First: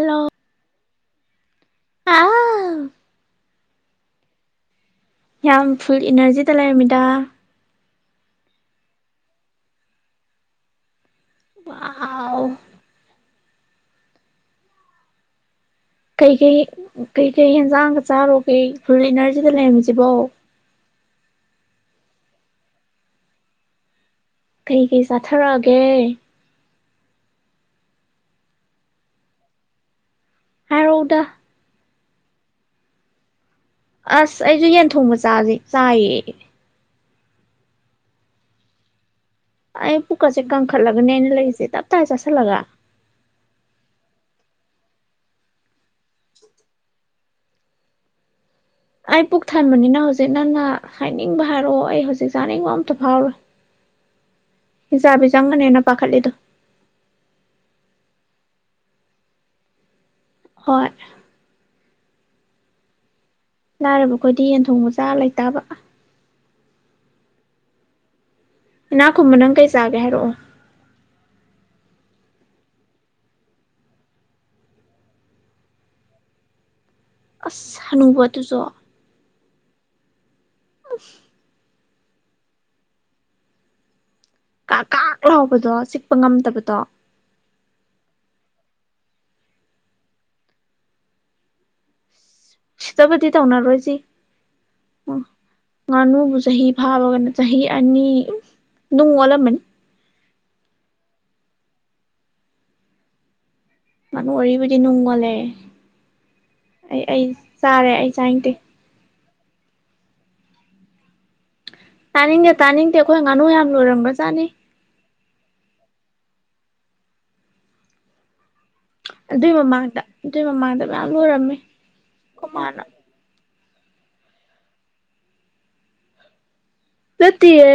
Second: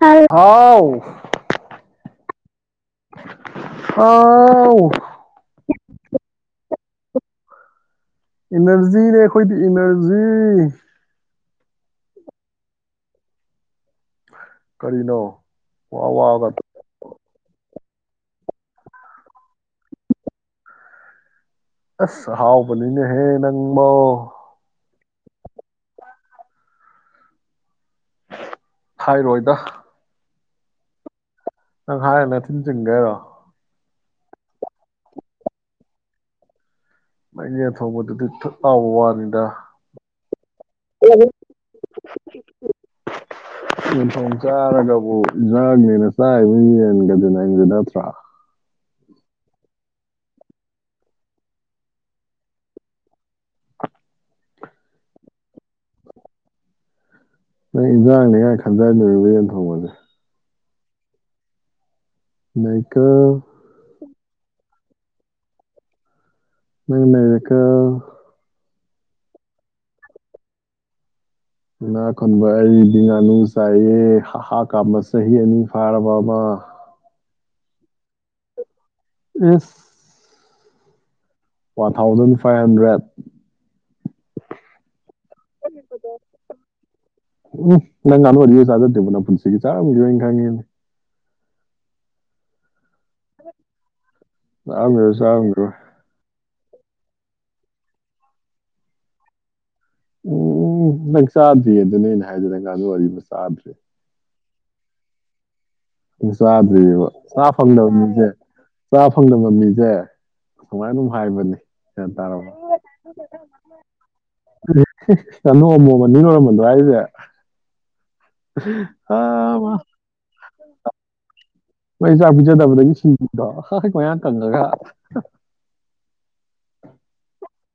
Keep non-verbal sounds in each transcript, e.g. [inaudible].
ꯍꯜ ꯍꯥꯎ ꯍꯥꯥꯎ [inaudible] ꯑꯥꯎ ꯇꯥ ꯏꯅꯔꯖꯤꯅꯦ ꯑꯩꯈꯣꯏꯗꯤ ꯏꯅꯔꯖꯤ ꯋꯥꯎ ꯀꯔꯤꯅꯣ ꯋꯥ ꯀꯩ ꯀꯩ ꯋꯥꯒ ꯀꯩ ꯀꯩ ꯌꯦꯟꯖꯥꯡ ꯆꯥꯔꯣ ꯀꯩ ꯐꯨꯔꯦꯅꯔꯁꯤꯒ ꯂꯩꯔꯝꯃꯤꯖꯤꯕꯣ ꯑꯁ ꯑꯍꯥꯎꯕꯅꯤꯅꯦꯍꯦ ꯅꯪꯕꯣ ꯀꯩ ꯀꯩ ꯆꯥꯊꯔꯛꯑꯒꯦ ꯍꯥꯏꯔꯣꯏꯗ ꯍꯥꯏꯔꯛꯎꯗ ꯅꯪ ꯍꯥꯏꯔꯒ ꯅꯊꯤꯟ ꯆꯨꯝꯒꯦ ꯍꯥꯏꯔꯣ ꯑꯁ ꯑꯩꯁꯨ ꯌꯦꯟ ꯊꯣꯡꯕ ꯆꯥꯁꯦ ꯆꯥꯏꯌꯦ [unintelligible] ꯑꯩ ꯄꯨꯛꯀꯁꯦ ꯀꯪꯈꯠꯂꯒꯅꯦ ꯑꯩ ꯂꯩꯔꯤꯁꯦ ꯇꯞꯇꯥꯥꯏ ꯆꯥꯁꯤꯜꯂꯒ [unintelligible] ꯑꯩ ꯄꯨꯛ ꯊꯟꯕꯅꯤꯅ ꯍꯧꯖꯤꯛ ꯅꯪꯟꯅ ꯍꯥꯏꯅꯤꯡꯕ ꯍꯥꯏꯔꯛꯑꯣ ꯑꯩ ꯍꯧꯖꯤꯛ ꯆꯥꯅꯤꯡꯕ ꯑꯝꯇ ꯐꯥꯎꯔꯣꯏ ꯍꯤꯡꯖꯥꯕꯤꯖꯪ ꯅꯤꯅ ꯄꯥꯈꯠ ꯂꯤꯗꯣ ꯍꯤꯟꯗꯡ ꯅꯦ ꯀꯥꯏ ꯈꯟꯗꯟꯅꯔꯨꯔꯦ ꯌꯦꯟ ꯊꯣꯡꯕꯗꯣ ꯍꯣꯏ ꯅꯩꯀꯣ ꯂꯥꯏꯔꯕ ꯈꯣꯏꯗꯤ ꯌꯦꯟ ꯊꯣꯡꯕ ꯆꯥ ꯂꯩꯇꯕ ꯅꯪ ꯅꯩꯔꯦꯀꯣ ꯏꯟꯅꯥ ꯈꯨꯨꯟꯕ ꯅꯪ ꯀꯩ ꯆꯥꯒꯦ ꯍꯥꯏꯔꯛꯑꯣ ꯏꯟꯅꯥ ꯈꯨꯨꯟꯕ ꯑꯩꯗꯤ ꯉꯥꯅꯨ ꯆꯥꯏꯌꯦ ꯍꯥꯥ ꯍꯥ ꯀꯥꯝꯕ ꯆꯍꯤ ꯑꯅꯤ ꯐꯥꯔꯕ ꯑꯃ ꯑꯁ ꯍꯅꯨꯕ ꯑꯗꯨꯁꯨ ꯑꯁ [unintelligible] ꯋꯥꯟ ꯊꯥꯎꯖꯟ ꯐꯥꯏꯚ ꯍꯟꯗ꯭ꯔꯦꯠ ꯀꯥꯀꯥꯛ ꯎ ꯍꯥꯎꯕꯗꯣ ꯆꯤꯛꯄ ꯉꯝꯗꯕꯗꯣ ꯎꯝ ꯅꯪ ꯉꯥꯅꯨ ꯑꯔꯤꯔꯛ ꯆꯥꯖꯗꯔꯤꯕꯣ ꯅꯪꯕꯣ ꯄꯨꯟꯁꯤꯒꯤ ꯆꯥꯔꯝꯈꯤꯔꯣꯏ ꯈꯪꯉꯦ ꯁꯤꯠꯇꯥꯕꯗꯤ ꯇꯧꯅ ꯔꯣꯏꯁꯤ ꯆꯥꯔꯝꯒꯤꯔꯣꯏ ꯆꯥꯔꯝꯒꯤꯔꯣꯏ ꯆꯍꯤ ꯐꯥꯕꯅ ꯆꯍꯤ ꯑꯅꯤ ꯅꯨꯡ ꯑꯣꯜꯂꯝꯃꯅꯤ ꯎꯝ ꯅꯪ ꯆꯥꯗ꯭ꯔꯤꯌꯦ ꯑꯗꯨꯅꯦ ꯑꯩꯅ ꯍꯥꯏꯗꯣ ꯅꯪ ꯉꯥꯅꯨ ꯑꯔꯤꯕ ꯆꯥꯗ꯭ꯔꯤ ꯑꯣꯏꯕꯨꯗꯤ ꯅꯣꯡ ꯑꯣꯟꯂꯦ ꯆꯥꯗ꯭ꯔꯤꯕ ꯑꯩ ꯆꯥꯐꯪꯗꯕꯅꯤꯁꯦ ꯆꯥꯅꯤꯡꯗꯦ ꯆꯥ ꯐꯪꯗꯕ ꯃꯤꯁꯦ ꯁꯨꯃꯥꯏꯅ ꯑꯗꯨꯝ ꯍꯥꯏꯕꯅꯤ ꯒ꯭ꯌꯥꯟ ꯇꯥꯔꯕ ꯇꯥꯅꯤꯡꯗꯦ ꯇꯥꯅꯤꯡꯗꯦ ꯑꯩꯈꯣꯏ ꯉꯥꯅꯨ ꯌꯥꯝ ꯂꯣꯏꯔꯝꯒ꯭ꯔꯖꯥꯅꯤ [unintelligible] ꯑꯗꯨꯏ ꯃꯃꯥꯡꯗ [unintelligible] ꯑꯗꯨꯏ ꯃꯃꯥꯡꯗ ꯃꯌꯥꯝ ꯂꯣꯏꯔꯝꯃꯦ ꯅꯣꯏ ꯆꯥꯛ ꯑꯩꯈꯣꯏ ꯃꯥꯅ ꯄꯤꯖꯗꯕꯗꯒꯤ ꯁꯤꯈꯤꯕꯗꯣ ꯍ ꯃꯌꯥꯡ ꯀꯪꯉꯒ ꯅꯠꯇꯤꯌꯦ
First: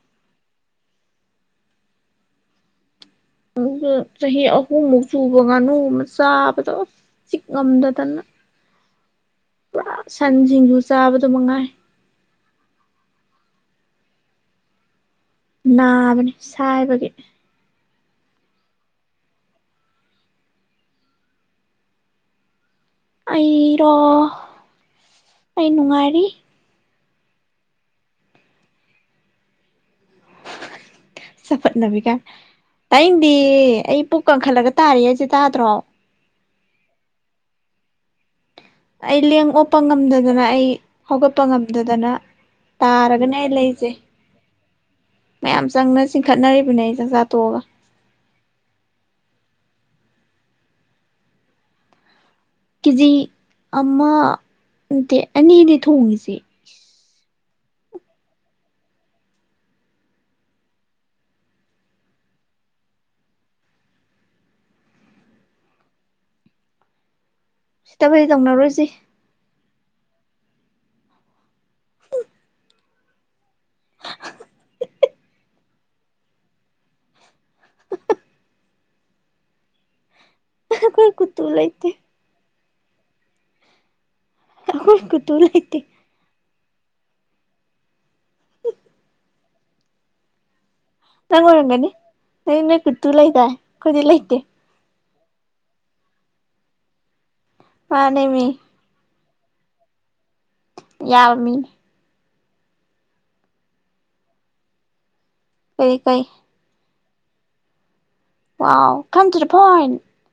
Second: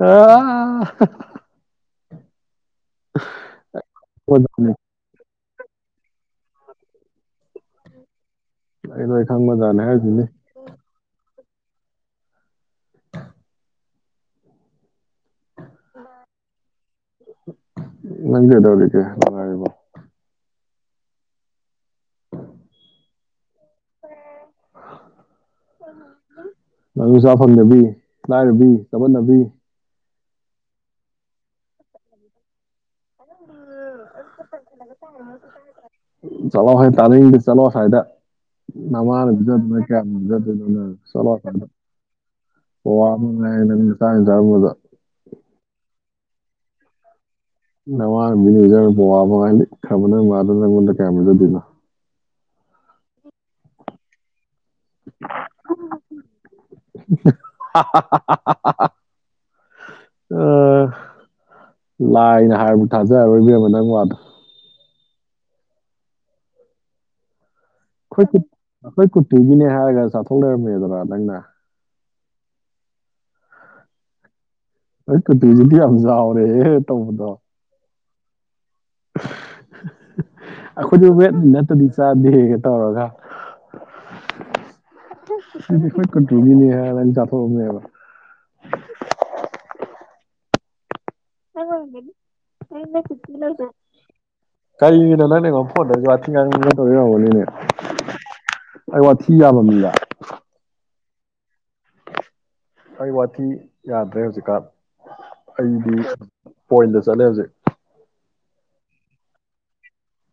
[unintelligible] ꯆꯍꯤ ꯑꯍꯨꯝꯃꯨꯛꯁꯨ ꯉꯥꯅꯨ ꯑꯃ ꯆꯥꯕꯗ ꯆꯤꯛꯉꯝꯗꯗꯅ [unintelligible] ꯄꯨꯔꯥ ꯍꯥꯏꯁꯤꯅꯤ ꯁꯟ ꯁꯤꯡꯖꯨ ꯆꯥꯕꯗꯨ ꯃꯉꯥꯏ ꯅꯥꯕꯅꯦ ꯁꯥꯏꯕꯒꯤ ꯅꯪ ꯀꯗꯧꯔꯤꯒꯦ ꯅꯨꯉꯥꯏꯔꯤꯕꯣ ꯑꯩꯔꯣ ꯑꯩ ꯅꯨꯡꯉꯥꯏꯔꯤ ꯉꯥꯅꯨꯆꯥ ꯐꯪꯗꯕꯤ ꯂꯥꯏꯔꯕꯤ ꯆꯕꯣꯠꯅꯕꯤ ꯆꯕꯠꯅꯕꯤꯒꯥꯏ ꯇꯥꯏꯅꯦꯡꯗꯦ ꯑꯩ ꯄꯨꯛ ꯀꯪꯈꯠꯂꯒ ꯇꯥꯔꯤ ꯍꯥꯏꯖꯦ ꯇꯥꯗ꯭ꯔꯣ ꯆꯂꯣ ꯍꯦ ꯇꯥꯅꯤꯡꯗꯦ ꯆꯂꯣ ꯑꯁꯥꯏꯗ ꯑꯩ ꯂꯦꯡ ꯑꯣꯞꯄ ꯉꯝꯗꯗꯅ ꯑꯩ ꯅꯪ ꯆꯠꯂꯣ ꯍꯧꯒꯠꯄ ꯑꯁ꯭ꯋꯥꯏꯗ ꯉꯝꯗꯗꯅ ꯄꯋꯥ ꯑꯃ ꯇꯥꯔꯒꯅꯦ ꯑꯩ ꯉꯥꯏꯔꯦ ꯅꯪ ꯂꯩꯖꯦ ꯅꯆꯥ ꯆꯥꯔꯝꯕꯗꯣ ꯃꯌꯥꯝ ꯆꯪꯗ ꯆꯤꯡꯈꯠꯅꯔꯤꯕꯅꯦꯖꯥ ꯑꯩ ꯆꯥꯛ ꯆꯥꯆꯥ ꯅꯋꯥꯅ ꯄꯤꯒꯦ ꯄꯤꯖꯕꯗ ꯄꯋꯥ ꯑꯃ ꯉꯥꯏ ꯈꯕ ꯅꯣꯏ ꯃꯥꯗꯣ ꯅꯉꯣꯟꯗ ꯀꯌꯥꯃ ꯄꯤꯖꯗꯣꯏꯅꯣ ꯀꯤꯖꯤ ꯑꯃ ꯇꯦ ꯑꯅꯤꯅꯦ ꯊꯣꯡꯉꯤꯁꯦ ꯍꯥꯍꯥꯍꯥꯍꯥꯍꯥ ꯑ ꯂꯥꯏꯅ ꯍꯥꯏꯔꯕꯨ ꯊꯥꯖꯔꯣꯏ ꯏꯕꯦꯝꯃ ꯅꯪ ꯋꯥꯗꯣ ꯁꯤꯠꯇꯕꯗꯤ ꯈꯣꯏ ꯀꯨꯠ ꯇꯧꯅꯔꯣꯏꯁꯤ ꯈꯣꯏ ꯀꯨꯠꯇꯨꯒꯤꯅꯦ ꯍꯥꯏꯔꯒ ꯆꯥꯊꯣꯛꯂꯩꯔꯝꯃꯦꯗꯣꯔ ꯅꯪꯅ [inaudible] ꯑꯩ ꯀꯨꯠꯇꯤꯖꯤꯗꯤ ꯌꯥꯝ ꯆꯥꯎꯔꯦꯌꯦ ꯇꯧꯕꯗꯣ ꯍꯍꯥ [unintelligible] ꯑꯩꯈꯣꯏ ꯑꯩꯈꯣꯏꯖꯨ ꯀꯨꯇꯨ ꯋꯦꯠꯅ ꯅꯠꯇꯗꯤ ꯂꯩꯇꯦ ꯆꯥꯗꯦ ꯇꯧꯔꯒ ꯑꯈꯣꯏ ꯀꯨꯇꯨ ꯂꯩꯇꯦ ꯇꯒꯤꯅꯤ ꯍꯥꯏꯔ ꯅꯪ ꯆꯥꯊꯣꯛꯑꯝꯃꯦꯕ [inaudible] ꯅꯪ ꯑꯣꯏꯔꯝꯒꯅꯤ ꯅ ꯅꯣꯏ ꯀꯨꯠꯇꯨ ꯂꯩꯗꯥꯏ ꯈꯣꯏꯗꯤ ꯂꯩꯇꯦ ꯅꯣ ꯅꯪ ꯑꯩꯉꯣꯟꯗ ꯐꯣꯟꯗꯒ ꯋꯥꯊꯤ ꯉꯥꯡꯒꯦꯅ ꯇꯧꯔꯤ ꯑꯣꯏꯔꯝꯒꯅꯤꯅꯦ ꯃꯥꯟꯅꯦꯃꯤ ꯑꯩ ꯋꯥꯊꯤ ꯌꯥꯕ ꯃꯤꯔ ꯌꯥꯕ ꯃꯤꯅꯤ ꯑꯩ ꯋꯥꯊꯤ ꯌꯥꯗ꯭ꯔꯦ ꯍꯧꯖꯤꯛꯀꯥꯟ ꯑꯩꯗꯤ ꯀꯔꯤ ꯀꯔꯤ ꯄꯣꯏꯂꯁ ꯆꯠꯂꯦ ꯍꯧꯖꯤꯛ ꯋꯥꯎ ꯀꯝ ꯇꯨ ꯗ ꯄꯣꯏꯟ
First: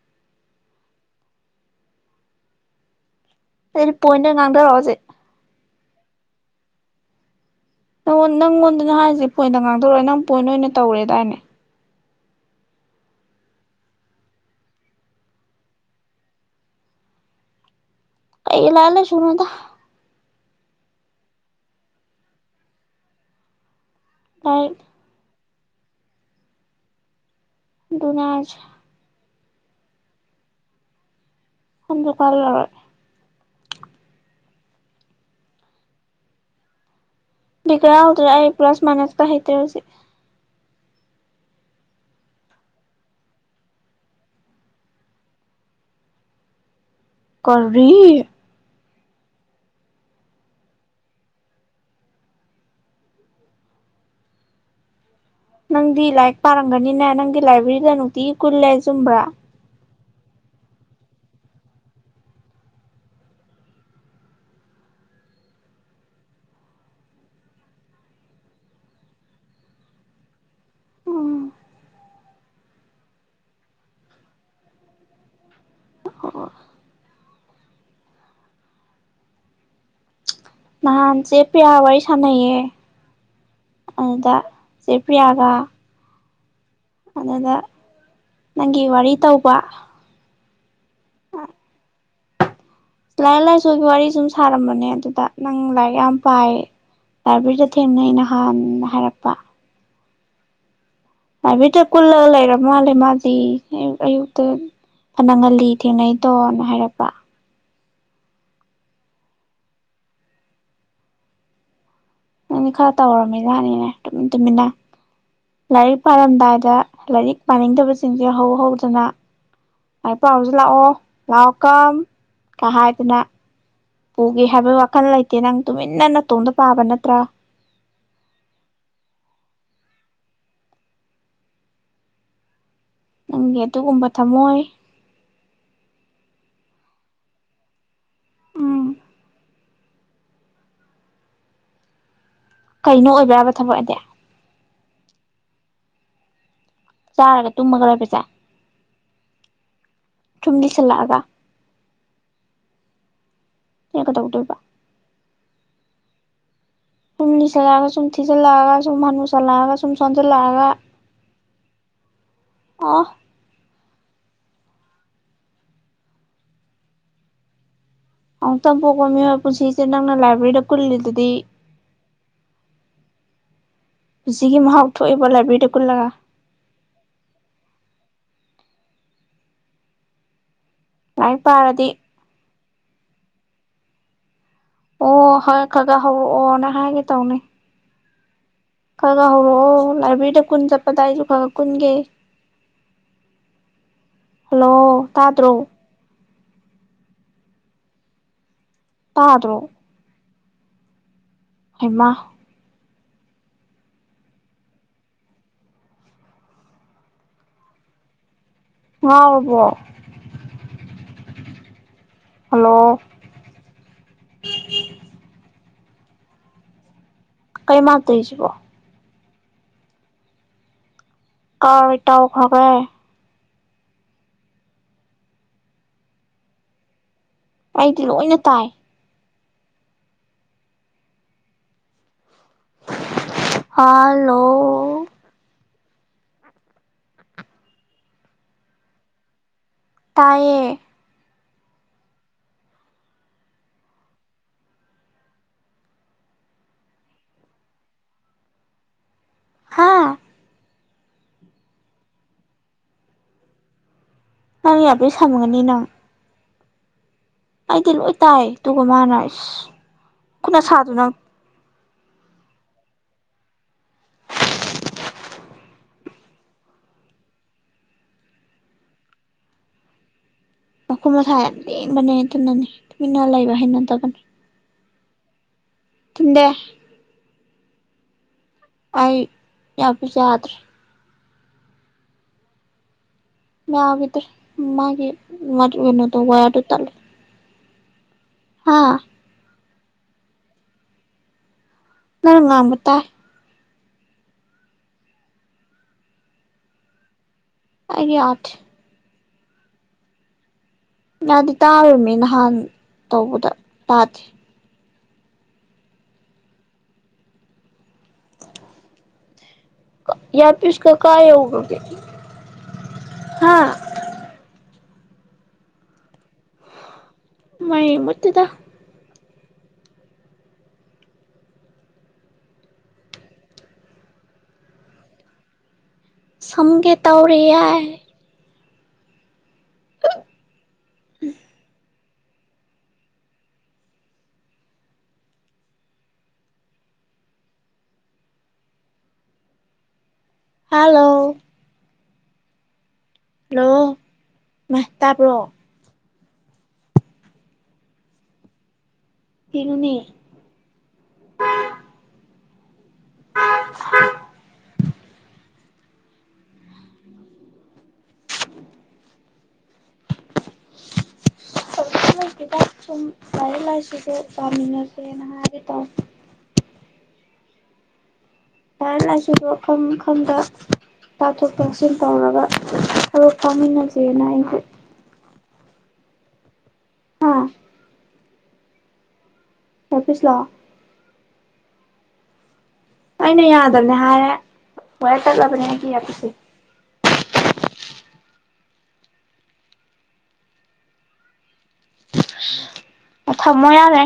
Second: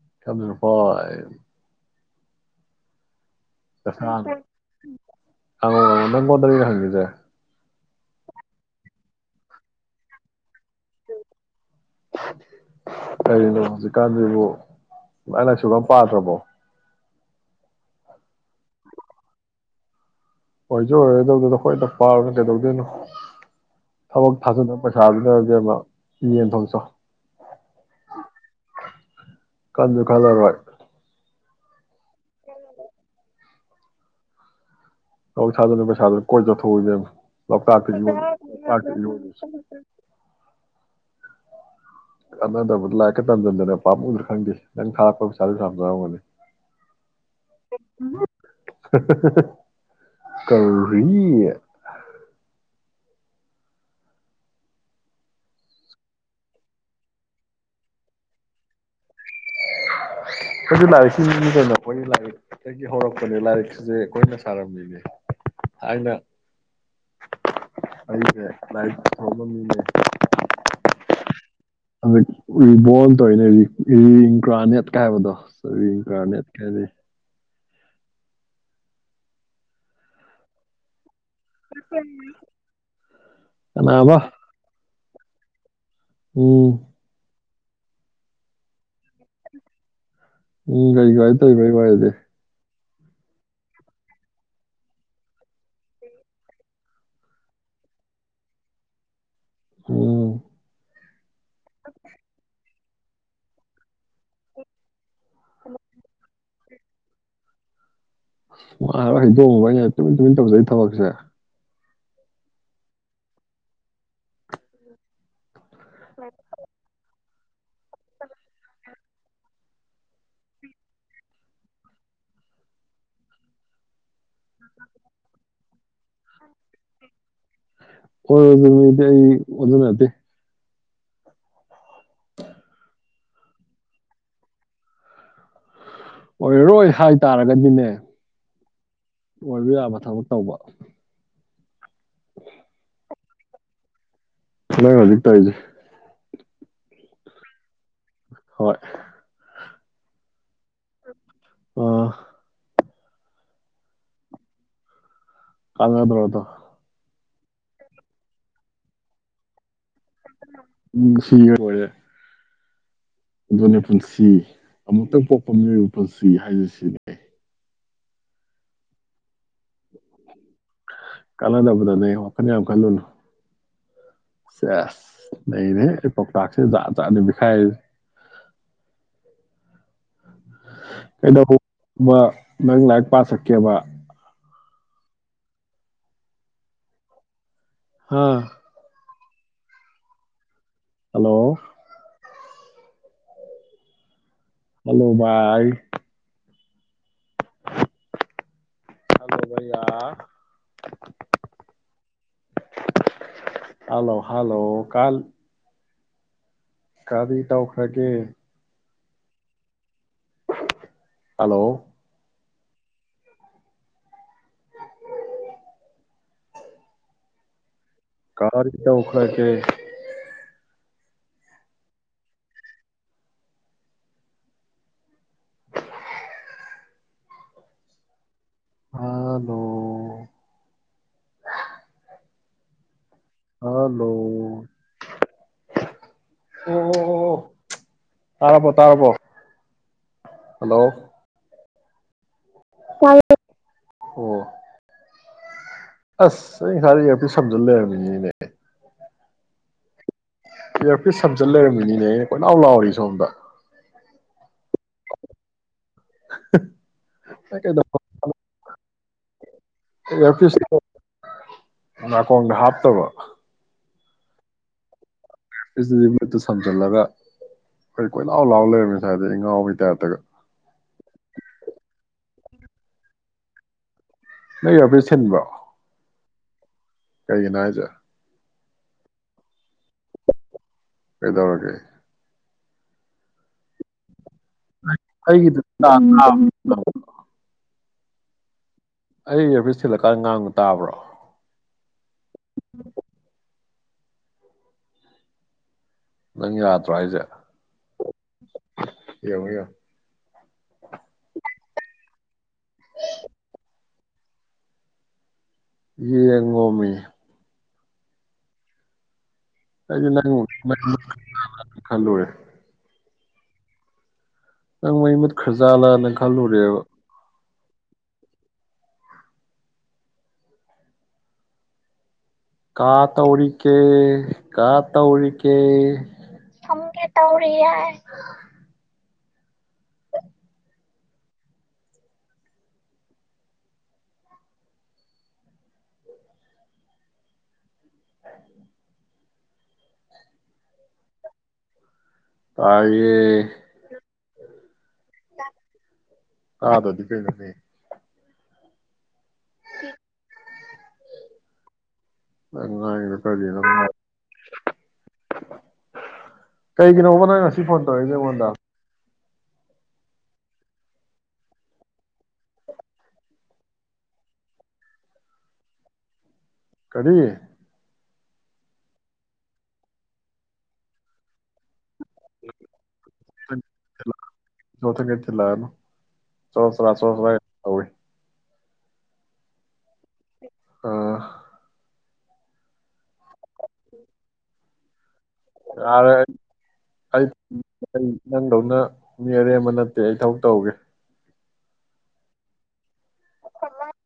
[unintelligible] ꯑꯗꯨꯗꯤ ꯉꯥꯡꯉꯣ ꯄꯣꯏꯟꯗ ꯉꯥꯡꯗꯔꯛꯑꯣ ꯍꯧꯖꯤꯛ ꯅꯪꯉꯣꯟꯗꯅꯤꯅꯦ ꯍꯪꯒꯤꯁꯦ ꯑꯣ ꯅꯪꯉꯣꯟꯗꯅ ꯍꯥꯏꯔꯤꯁꯦ ꯄꯣꯏꯟꯗ ꯉꯥꯡꯊꯣꯔꯛꯑꯣ ꯅꯪ ꯄꯣꯏꯟ ꯑꯣꯏꯅ ꯇꯧꯔꯦꯗꯥꯏꯅꯦ ꯀꯔꯤꯅꯣ ꯍꯧꯖꯤꯛꯀꯥꯟꯁꯤꯕꯨ ꯂꯥꯏ ꯂꯥꯏꯁꯨꯒ ꯑꯝ ꯄꯥꯗ꯭ꯔꯕꯣ ꯀꯩ ꯂꯥꯏ ꯂꯥꯏꯁꯨꯅꯣꯗꯥ ꯑꯣꯏꯁꯨ ꯑꯣꯏꯔꯣꯏꯗꯧꯗꯨꯗ ꯍꯣꯏꯗ ꯄꯥꯔꯨꯅꯣ ꯀꯩꯗꯧꯗꯣꯏꯅꯣ ꯊꯕꯛ ꯂꯥꯏꯔꯤꯛ ꯊꯥꯖꯤꯟꯅꯕ ꯄꯩꯁꯥ ꯗꯨꯅ ꯁꯤ ꯌꯦꯟ ꯊꯣꯡ ꯆꯥꯎ ꯑꯗꯨꯅꯦ ꯍꯥꯏꯁꯦ ꯈꯟꯁꯨ ꯈꯜꯂꯔꯣꯏ ꯈꯟꯁꯨ ꯈꯜꯂꯔꯣꯏ ꯊꯕꯛ ꯊꯥꯖꯤꯟꯅꯕ ꯄꯩꯁꯥꯗꯨꯅ ꯀꯣꯏ ꯆꯠꯊꯣꯛꯑꯣ ꯏꯕꯦꯝꯃ ꯂꯣꯛꯇꯥꯛꯇ ꯏꯔꯣꯏ [inaudible] ꯑꯩ ꯄ꯭ꯂꯁ ꯂꯣꯛꯇꯥꯛꯇ ꯃꯥꯏꯅꯁ ꯄꯨ ꯍꯩꯇꯦ ꯍꯧꯖꯤꯛ ꯀꯅꯗꯕ ꯂꯥꯏꯀ ꯇꯝꯖꯤꯟꯗꯅ ꯄꯥꯝꯃꯨꯗꯔ ꯈꯪꯗꯦ ꯅꯪ ꯊꯥꯛꯄꯗ ꯄꯩꯁꯥꯅꯨꯡꯁꯥ ꯌꯥꯝ ꯆꯩꯉꯝꯒꯅꯤ ꯀꯔꯤ [inaudible] ꯀꯔꯤ ꯅꯪꯗꯤ ꯂꯥꯏꯔꯤꯛ ꯄꯥꯔꯝꯒꯅꯤꯅꯦ ꯅꯪꯗꯤ ꯂꯥꯏꯕ꯭ꯔꯦꯔꯤꯗ ꯅꯨꯡꯇꯤꯒꯤ ꯀꯨꯜꯂꯦꯁꯦ ꯆꯨꯝꯕ꯭ꯔꯥ ꯈꯣꯏꯗꯤ ꯂꯥꯏꯔꯤꯛꯀꯤ ꯃꯤꯅꯤ ꯀꯩꯅꯣ ꯑꯩꯈꯣꯏ ꯂꯥꯏꯔꯤꯛꯇꯒꯤ ꯍꯧꯔꯛꯄꯅꯦ ꯂꯥꯏꯔꯤꯛꯁꯦ ꯑꯩꯈꯣꯏꯅ ꯁꯥꯔꯝꯃꯤꯅꯦ ꯊꯥꯏꯅ ꯑꯩꯁꯦ ꯂꯥꯏꯔꯤꯛ [inaudible] ꯎꯝ ꯔꯤ ꯔꯤꯕꯣꯜ ꯇꯧꯔꯤꯅꯦ ꯔꯤꯟꯒ꯭ꯔꯥꯅꯦꯠ ꯀꯥꯏ ꯍꯥꯏꯕꯗꯣ ꯁꯤ ꯒꯔ꯭ꯥꯅꯦꯠ ꯀꯥꯏꯁꯦ ꯅꯍꯥꯟ ꯆꯦ ꯄꯔꯤꯌꯥ ꯋꯥꯔꯤ ꯁꯅꯩꯌꯦ ꯀꯅꯥꯕ ꯑꯗꯨꯗ ꯆꯦ ꯄꯔꯤꯌꯥꯒ ꯎꯝ ꯑꯗ ꯅꯪꯒꯤ ꯋꯥꯔꯤ ꯇꯧꯕ ꯎꯝ ꯀꯩ ꯀꯥꯏ ꯇꯧꯔꯤꯕ ꯑꯩ ꯋꯥꯔꯤꯗꯤ ꯂꯥꯏꯔꯤꯛ ꯂꯥꯏꯁꯨꯒꯤ ꯋꯥꯔꯤ ꯁꯨꯝ ꯁꯥꯔꯝꯕꯅꯦ ꯑꯗꯨꯗ ꯅꯪ ꯂꯥꯏꯔꯤꯛ ꯌꯥꯝ ꯄꯥꯏ ꯂꯥꯏꯕ꯭ꯔꯦꯔꯤꯗ ꯊꯦꯡꯅꯩ ꯅꯍꯥꯟ ꯍꯥꯏꯔꯛꯄ ꯎꯝ [inaudible] ꯃꯥꯆꯤ ꯑꯌꯨꯛ ꯑꯌꯨꯛꯇ ꯐꯅꯉꯜꯂꯤ ꯊꯦꯡꯅꯩꯗꯣꯅ ꯍꯥꯏꯔꯛꯄ ꯃꯥꯔꯣꯏ ꯍꯩꯗꯣꯡꯑꯕ ꯑꯩꯩꯅ ꯇꯨꯃꯤꯟ ꯇꯨꯃꯤꯟ ꯇꯧꯖꯩ ꯊꯕꯛꯁꯦ ꯅꯪꯗꯤ ꯈꯔ ꯇꯧꯔꯝꯃꯤꯖꯠꯅꯤꯅꯦ ꯇꯨꯃꯤꯟ ꯇꯨꯃꯤꯟꯅ ꯂꯥꯏꯔꯤꯛ ꯄꯥꯔꯝꯗꯥꯏꯗ ꯂꯥꯏꯔꯤꯛ ꯄꯥꯅꯤꯡꯗꯕꯁꯤꯡꯁꯦ ꯍꯧ ꯍꯧꯗꯅ ꯂꯥꯏꯔꯤꯛ ꯄꯥꯔꯨꯁꯤ ꯂꯥꯛꯑꯣ ꯂꯥꯎ ꯀꯝ ꯀ ꯍꯥꯏꯗꯅ ꯄꯨꯒꯦ ꯍꯥꯏꯕ ꯋꯥꯈꯜ ꯂꯩꯇꯦ ꯅꯪ ꯇꯨꯃꯤꯟꯅ ꯅꯇꯣꯝꯗ ꯄꯥꯕ ꯅꯠꯇ꯭ꯔꯥ [unintelligible] ꯅꯪꯒꯤ ꯑꯗꯨꯒꯨꯝꯕ ꯊꯝꯃꯣꯏ ꯑꯣꯏꯔꯔꯣꯏ ꯍꯥꯏꯇꯥꯔꯒꯗꯤꯅꯦ ꯎꯝ ꯑꯣꯏꯕ ꯌꯥꯕ ꯊꯕꯛ ꯇꯧꯕ ꯀꯩꯅꯣ ꯑꯣꯏꯕ ꯌꯥꯕ ꯊꯕꯛ ꯑꯗꯤ ꯅꯪ ꯍꯧꯖꯤꯛ ꯇꯧꯔꯤꯁꯦ ꯆꯥꯔꯒ ꯇꯨꯝꯃꯒ ꯍꯣꯏ ꯆꯨꯝ ꯂꯤꯁꯜꯂꯛꯑꯒ ꯑ ꯑꯦ ꯀꯦꯗꯧꯗꯣꯢꯕ ꯀꯥꯟꯅꯕ꯭ꯔꯣ ꯗꯣ ꯁꯨꯝ ꯂꯤꯁꯜꯂꯛꯑꯒ ꯁꯨꯝ ꯊꯤꯖꯜꯂꯛꯑꯒ ꯁꯨꯝ ꯍꯅꯨꯁꯜꯂꯛꯑꯒ ꯎꯝ ꯁꯤꯒ꯭ꯔ ꯂꯣꯏꯔꯦ ꯑꯥ ꯑꯗꯨꯅꯦ ꯄꯨꯟꯁꯤ ꯑꯃꯨꯛꯇꯪ ꯄꯣꯛꯄ ꯃꯤꯑꯣꯏꯕ ꯄꯨꯟꯁꯤ ꯍꯥꯏꯔꯤꯁꯤꯅꯦ ꯑꯃꯨꯛꯇꯪ ꯄꯣꯛꯄ ꯃꯤꯑꯣꯏꯕ ꯄꯨꯁꯤꯁꯦ ꯅꯪꯅ ꯂꯥꯏꯕ꯭ꯔꯦꯔꯤꯗ ꯀꯨꯜꯂꯤꯗꯨꯗꯤ ꯀꯥꯟꯅꯗꯕꯗ ꯅꯦ ꯋꯥꯈꯟ ꯌꯥꯝ ꯈꯜꯂꯨꯅꯨ ꯄꯨꯟꯁꯤꯒꯤ ꯃꯍꯥꯎ ꯊꯣꯛꯑꯦꯕ ꯁꯦꯁ ꯂꯥꯏꯕ꯭ꯔꯦꯔꯤꯗ ꯅꯩꯔꯦꯍꯦ ꯀꯨꯜꯂꯒ ꯄꯥꯎꯇꯥꯛꯁꯦ ꯖꯥꯠ ꯖꯥꯠꯅꯤ ꯂꯤꯈꯥꯏꯔꯤꯖ ꯂꯥꯏꯔꯤꯛ ꯀꯩꯅꯣꯕꯨ ꯄꯥꯔꯗꯤ ꯃꯥ ꯅꯪ ꯂꯥꯏꯔꯤꯛ ꯄꯥꯁ ꯀꯦꯕ ꯑꯣ ꯍꯣꯏ ꯈꯒꯥ ꯍꯧꯔꯛ ꯑꯣꯅ ꯍꯥꯏꯒꯦ ꯇꯧꯅꯤ ꯍꯥꯥ ꯈꯔ ꯍꯧꯔꯛꯑꯣ ꯂꯥꯏꯕ꯭ꯔꯦꯔꯤꯗ ꯀꯨꯟ ꯆꯠ ꯀꯗꯥꯏꯗ ꯍꯜꯂꯣ ꯖꯨꯒꯥ ꯀꯨꯟꯒꯦ ꯍꯜꯂꯣ ꯇꯥꯗ꯭ꯔꯣ ꯇꯥꯗ꯭ꯔꯣ ꯍꯜꯂꯣꯚꯩꯌꯥ ꯍꯩꯃꯥ ꯍꯜꯂꯣ ꯍꯜꯂꯣ ꯀꯜ ꯀꯗꯤ ꯇꯧꯈ꯭ꯔꯒꯦ ꯍꯥꯎꯔꯕꯣ ꯍꯜꯂꯣ ꯍꯜꯂꯣ ꯀꯩꯃꯥ ꯇꯧꯏꯁꯤꯕꯣ ꯑꯥ ꯗꯩ ꯑꯔꯣꯢ ꯇꯥꯎ ꯐꯒ꯭ꯔꯦ ꯑꯩꯗꯤ ꯂꯧꯏꯅ ꯇꯥꯏ ꯇꯣ ꯍꯜꯂꯣ ꯍꯂꯣ ꯑꯣ ꯑꯣ ꯑꯣ ꯑꯣ ꯇꯥꯔꯕꯣ ꯇꯥꯔꯕꯣ ꯇꯥꯏꯌꯦ ꯍꯜꯂꯣ ꯇꯥꯏꯌꯦ ꯑꯣ ꯑꯁ ꯑꯩ ꯉꯁꯥꯏꯗꯩ ꯑꯦꯔꯄꯤꯁ ꯁꯝꯖꯜ ꯂꯩꯔꯝꯃꯤꯅꯤꯅꯦ ꯍꯥꯥ ꯏꯌꯥꯔꯄꯤꯁ ꯁꯝꯖꯤꯜ ꯂꯩꯔꯝꯃꯤꯅꯤꯅꯦ ꯑꯩꯅ ꯀꯣꯏꯂꯥꯎ ꯂꯥꯎꯔꯤ ꯁꯣꯝꯗ ꯅꯪ ꯏꯌꯥꯔꯄꯤꯁ ꯁꯝꯒꯅꯤ ꯅꯪ ꯍ ꯑꯩꯗꯤ ꯂꯣꯏ ꯇꯥꯏꯌꯦ ꯇꯨ [unintelligible] ꯏꯌꯥꯔꯄꯤꯁ ꯅꯥꯀꯣꯡꯗ ꯍꯥꯞꯇꯕ꯭ꯔꯣ ꯏꯌꯔꯄꯤꯁ ꯁꯝꯖꯜꯂꯒ ꯑꯩ ꯀꯣꯏꯂꯥꯎ ꯂꯥꯎ ꯂꯩꯔꯝꯃꯦ ꯉꯁꯥꯏꯗꯩꯩ ꯉꯥꯎꯕꯩ ꯇꯥꯏꯄꯇꯒ ꯃꯈꯨꯠ ꯃꯁꯥ ꯌꯥꯝ ꯂꯦꯡꯕꯅꯦ ꯑꯗꯨꯅꯅꯦ ꯇꯨꯃꯤꯟꯅ ꯂꯩꯕ ꯍꯩꯅꯗꯕꯅꯦ ꯅꯪ ꯏꯌꯥꯔꯄꯤꯁ ꯊꯤꯟꯕ꯭ꯔꯣ ꯊꯤꯟꯗꯦ ꯀꯔꯤꯒꯤꯅꯣ ꯍꯥꯏꯁꯦ ꯑꯩ ꯏꯌꯥꯔꯄꯤꯁ ꯌꯥꯗ꯭ꯔꯦ ꯀꯩꯗꯧꯔꯒꯦ ꯌꯥꯒꯤꯗ꯭ꯔꯦ ꯃꯥꯒꯤ ꯑꯩꯒꯤꯗꯤ ꯃꯅꯥꯗ ꯌꯥꯌꯔꯗꯣ ꯇꯠꯂꯦ ꯍꯥ ꯑꯩꯒꯤ ꯏꯌꯥꯔꯄꯤꯁ ꯁꯤꯜꯂꯀꯥꯟꯗ ꯉꯥꯡꯕ ꯇꯥꯕ꯭ꯔꯣ ꯅꯪ ꯉꯥꯡꯕ ꯇꯥꯏ ꯅꯪ ꯌꯥꯗ꯭ꯔꯣ ꯍꯥꯏꯁꯦ ꯑꯩꯒꯤ ꯌꯥꯗꯦ ꯌꯦꯡꯉꯣ ꯌꯦꯡꯉꯣ ꯌꯥꯗꯤ ꯇꯥꯗꯦ ꯌꯦꯡꯉꯣꯃꯤ [inaudible] ꯑꯩꯁꯨ ꯏꯌꯥꯔꯄꯤꯁꯀ ꯀꯥꯏ ꯌꯧꯒ꯭ꯔꯒꯦ [inaudible] ꯈꯜꯂꯨꯔꯦ ꯍꯥ ꯅꯪ ꯃꯩ ꯃꯨꯠ ꯈꯔꯖꯥꯠꯂꯥꯅ ꯈꯜꯂꯨꯔꯦꯕ ꯃꯩ ꯃꯨꯠꯇꯦꯗ ꯀꯥ ꯇꯧꯔꯤꯒꯦ ꯀꯥ ꯇꯧꯔꯤꯒꯦ ꯐꯝꯒꯦ ꯇꯧꯔꯤꯌꯦ [unintelligible] ꯍꯜꯂꯣ ꯇꯥꯏ ꯌꯦ ꯃꯏ ꯇꯥꯕ꯭ꯔꯣ ꯇꯥꯗ꯭ꯔꯗꯤ ꯀꯩꯅꯣꯅꯦ ꯏꯪꯅꯤ [inaudible] ꯅ [inaudible] ꯀꯩꯒꯤꯅꯣꯕ ꯅꯪ ꯉꯁꯤ ꯐꯣꯟ ꯇꯧꯔꯛꯏꯁꯦ ꯑꯩꯉꯣꯟꯗ ꯀꯩꯁꯨ ꯂꯩꯇꯦꯗ ꯁꯨꯝ ꯂꯔꯤꯛ ꯂꯥꯏꯁꯨꯁꯦ ꯄꯃꯤꯟꯅꯁꯦꯅ ꯍꯥꯏꯒꯦ ꯇꯧꯅꯦ ꯀꯔꯤ ꯂꯥꯏꯔꯤꯛ ꯂꯥꯏꯁꯨꯗꯣ ꯑꯈꯪ ꯈꯪꯗ ꯇꯊꯣꯛ ꯇꯁꯤꯟ ꯇꯧꯔꯒ ꯊꯂꯞ ꯐꯥꯃꯤꯟꯅꯁꯦꯅ ꯑꯩꯁꯦ [inaudible] ꯃꯊꯪꯗ ꯊꯤꯜꯂꯛꯑꯅꯨ ꯆꯣꯔꯣ ꯆꯔꯥ ꯆꯣꯔꯣ ꯆꯔꯥ ꯍꯥ ꯌꯝ ꯇꯧꯔꯦ ꯏꯌꯔꯄꯤꯁꯂꯣ ꯑ ꯑꯩꯅ ꯌꯥꯗꯕꯅꯦ ꯍꯥꯏꯔꯦ ꯋꯥꯌꯔ ꯇꯠꯂꯕꯅꯦ ꯑꯩꯒꯤ ꯌꯥꯔꯦ ꯏꯌꯥꯔꯄꯤꯁꯁꯦ ꯑꯩ ꯑꯩ ꯅꯪꯗꯧꯅ ꯃꯤ ꯑꯔꯦꯝꯕ ꯅꯠꯇꯦ ꯑꯩ ꯊꯕꯛ ꯇꯧꯒꯦ ꯊꯝꯃꯣ ꯌꯔꯦ